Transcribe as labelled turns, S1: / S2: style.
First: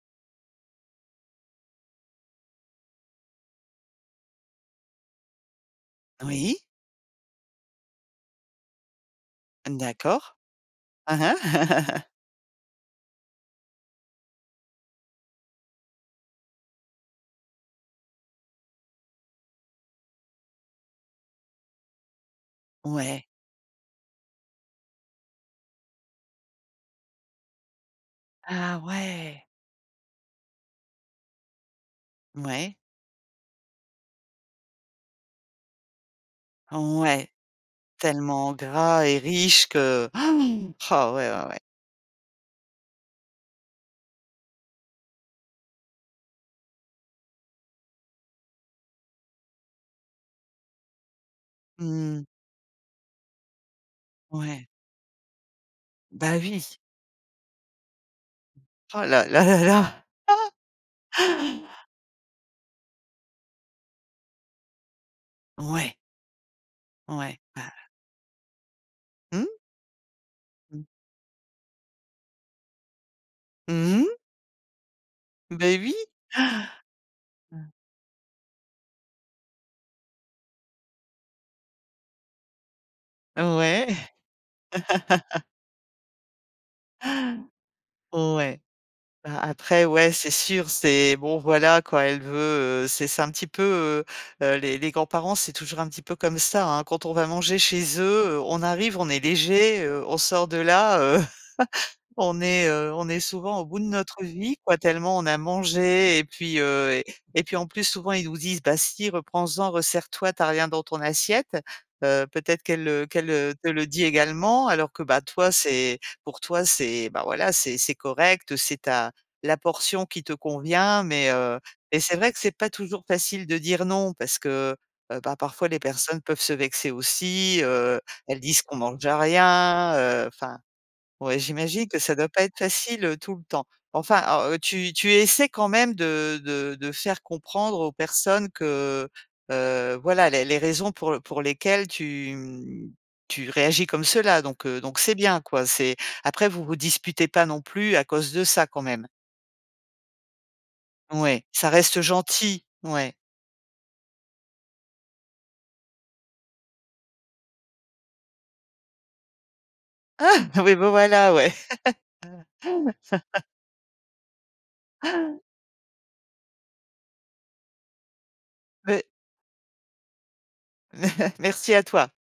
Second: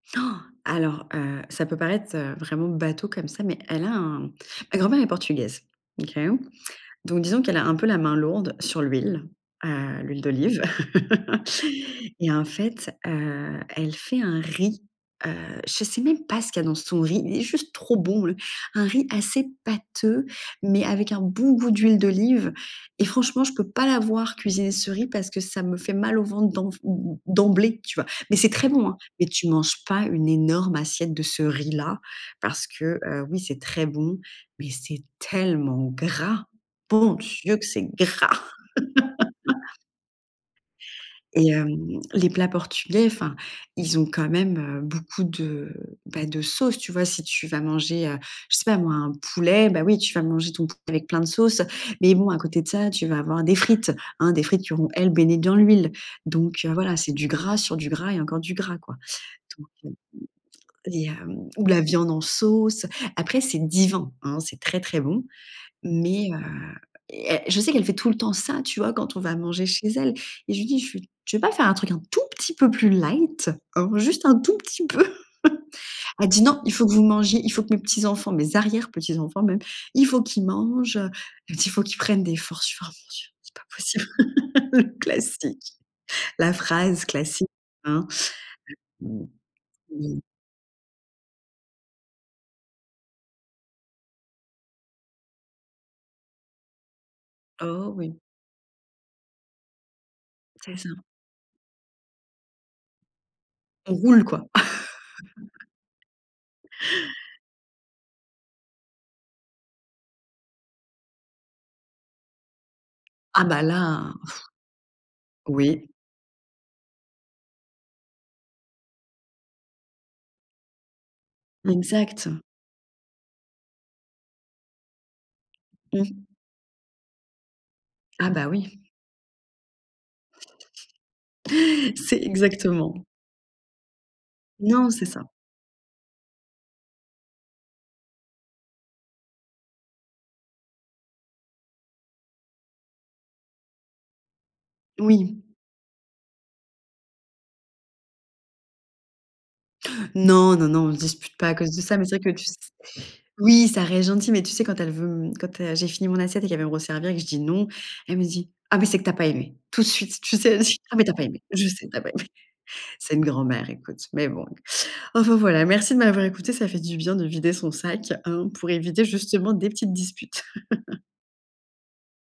S1: Alors heu, ça peut paraître, heu, vraiment bateau comme ça, mais elle a un ma grand-mère est portugaise, OK?
S2: Oui.
S1: Donc disons qu'elle a un peu la main lourde sur l'huile, heu, l'huile
S2: D'accord.
S1: d'olive
S2: Aha.
S1: et en fait, heu, elle fait un riz, heu, je sais même pas ce qu'il y dans son riz, il est juste trop bon, heu! Un riz assez pâteux, mais avec un bon goût d'huile d'olive. Et
S2: Ouais.
S1: franchement, je peux pas la voir cuisiner ce riz parce que ça me fait mal au ventre d'emv em em d'emblée, tu vois? Mais c'est très
S2: Ah,
S1: bon, hein! Mais
S2: ouais.
S1: tu manges pas une énorme assiette de ce riz là, parce
S2: Mouais.
S1: que, heu, oui c'est très bon, mais c'est tellement gras. Bon
S2: Ouais.
S1: Dieu que c'est gras!
S2: Tellement gras et riche que oh, ouais,
S1: Et
S2: ouais, ouais.
S1: hem, les plats portugais enfin, ils ont quand même, heu, beaucoup de, bah de sauce, tu vois? Si tu vas manger, heu, je sais pas moi un poulet, bah, oui tu vas manger ton poulet avec plein de sauce. Mais
S2: Mmh.
S1: bon à côté de ça, tu vas avoir des frites, hein, des frites
S2: Ouais.
S1: qui vont, elles, baigner dans l'huile.
S2: Bah,
S1: Donc heu,
S2: oui.
S1: voilà c'est du gras, sur du gras et encore du gras, quoi.
S2: Oh là là là
S1: Donc heu
S2: là.
S1: et hem ou la viande en sauce. Après, c'est divin, hein, c'est très, très bon
S2: Ouais.
S1: mais heu
S2: Ouais.
S1: et je sais
S2: Bah.
S1: qu'elle fait tout le temps ça, tu vois? Quand on va
S2: Mmh.
S1: manger chez elle, et je lui dis:
S2: [unintelligible]
S1: «Je suis tu veux pas faire un truc un tout petit peu plus light, hein?
S2: Mmh
S1: Juste un tout petit peu?».
S2: mh. Beh oui.
S1: Elle dit: «Non! Il faut que vous mangiez, il faut que
S2: [unintelligible]
S1: mes petits enfants, mes arrières petits enfants même, il faut qu'ils mangent» heu, elle me dit: «Il faut qu'ils prennent des forces» je fais: «Oh mon dieu! C'est
S2: Ouais.
S1: pas possible». Classique, la phrase classique, hein?
S2: Ouais. Ben après, ouais,
S1: [unintelligible]
S2: c'est sûr c'est bon voilà quoi, elle veut heu, c'est c'est un petit peu, heu heu, les les grands parents c'est toujours un petit peu comme ça, hein. Quand on va manger
S1: Oh
S2: chez eux,
S1: oui!
S2: heu, on arrive on est léger, heu, on sort de
S1: C'est ça.
S2: là, heu, on est, heu, on est souvent au bout de
S1: On roule
S2: notre
S1: quoi.
S2: vie quoi, tellement on a mangé. Et puis, heu, et puis en plus souvent ils nous disent: «Bah si reprends en, ressers toi, tu as rien dans ton assiette», heu, peut-être qu'elle, heu, qu'elle,
S1: Ah
S2: heu,
S1: bah
S2: te le dit
S1: là,
S2: également alors que, bah, toi
S1: Oui.
S2: c'est pour toi c'est, bah, voilà, c'est c'est correct, heu, c'est ta la portion qui te convient mais heu et c'est
S1: Exact.
S2: vrai que c'est pas toujours facile de dire: «Non», parce que, heu, bah, parfois les personnes
S1: Mmh.
S2: peuvent se vexer aussi, heu,
S1: Ah
S2: elles
S1: bah,
S2: disent qu'on
S1: oui.
S2: mange rien, heu, enfin ouais, j'imagine que ça
S1: C'est
S2: doit pas être
S1: exactement.
S2: facile, heu, tout le temps. Enfin à heu,
S1: Non,
S2: tu
S1: c'est
S2: tu
S1: ça.
S2: essaies quand même de de de faire comprendre aux personnes que, heu, voilà, les les raisons pour pour lesquelles tu, hem, tu réagis comme cela donc heu, donc c'est bien,
S1: Oui.
S2: quoi. C'est après vous vous disputez pas non plus à cause de ça quand même?
S1: Non, non, non, on se dispute
S2: Ouais,
S1: pas à
S2: ça
S1: cause de ça,
S2: reste
S1: mais c'est vrai que tu s
S2: gentil? Ouais.
S1: oui, ça reste gentil. Mais tu sais, quand elle veut m quand, heu, j'ai fini mon assiette et qu'elle veut me resservir et que je dis: «Non» elle me dit: «Ah bah, c'est que tu as pas aimé!» Tout de suite, tu
S2: Ah!
S1: sais? Elle va dire:
S2: Oui bah,
S1: «Ah bah, tu as pas
S2: voilà,
S1: aimé!
S2: ouais.
S1: Je sais que tu as pas aimé!» C'est une grand-mère écoute, mais bon. Enfin voilà, merci de m'avoir écoutée. Ça fait du bien de vider son sac, hein, pour éviter
S2: Mais
S1: justement des petites disputes.
S2: Merci à toi.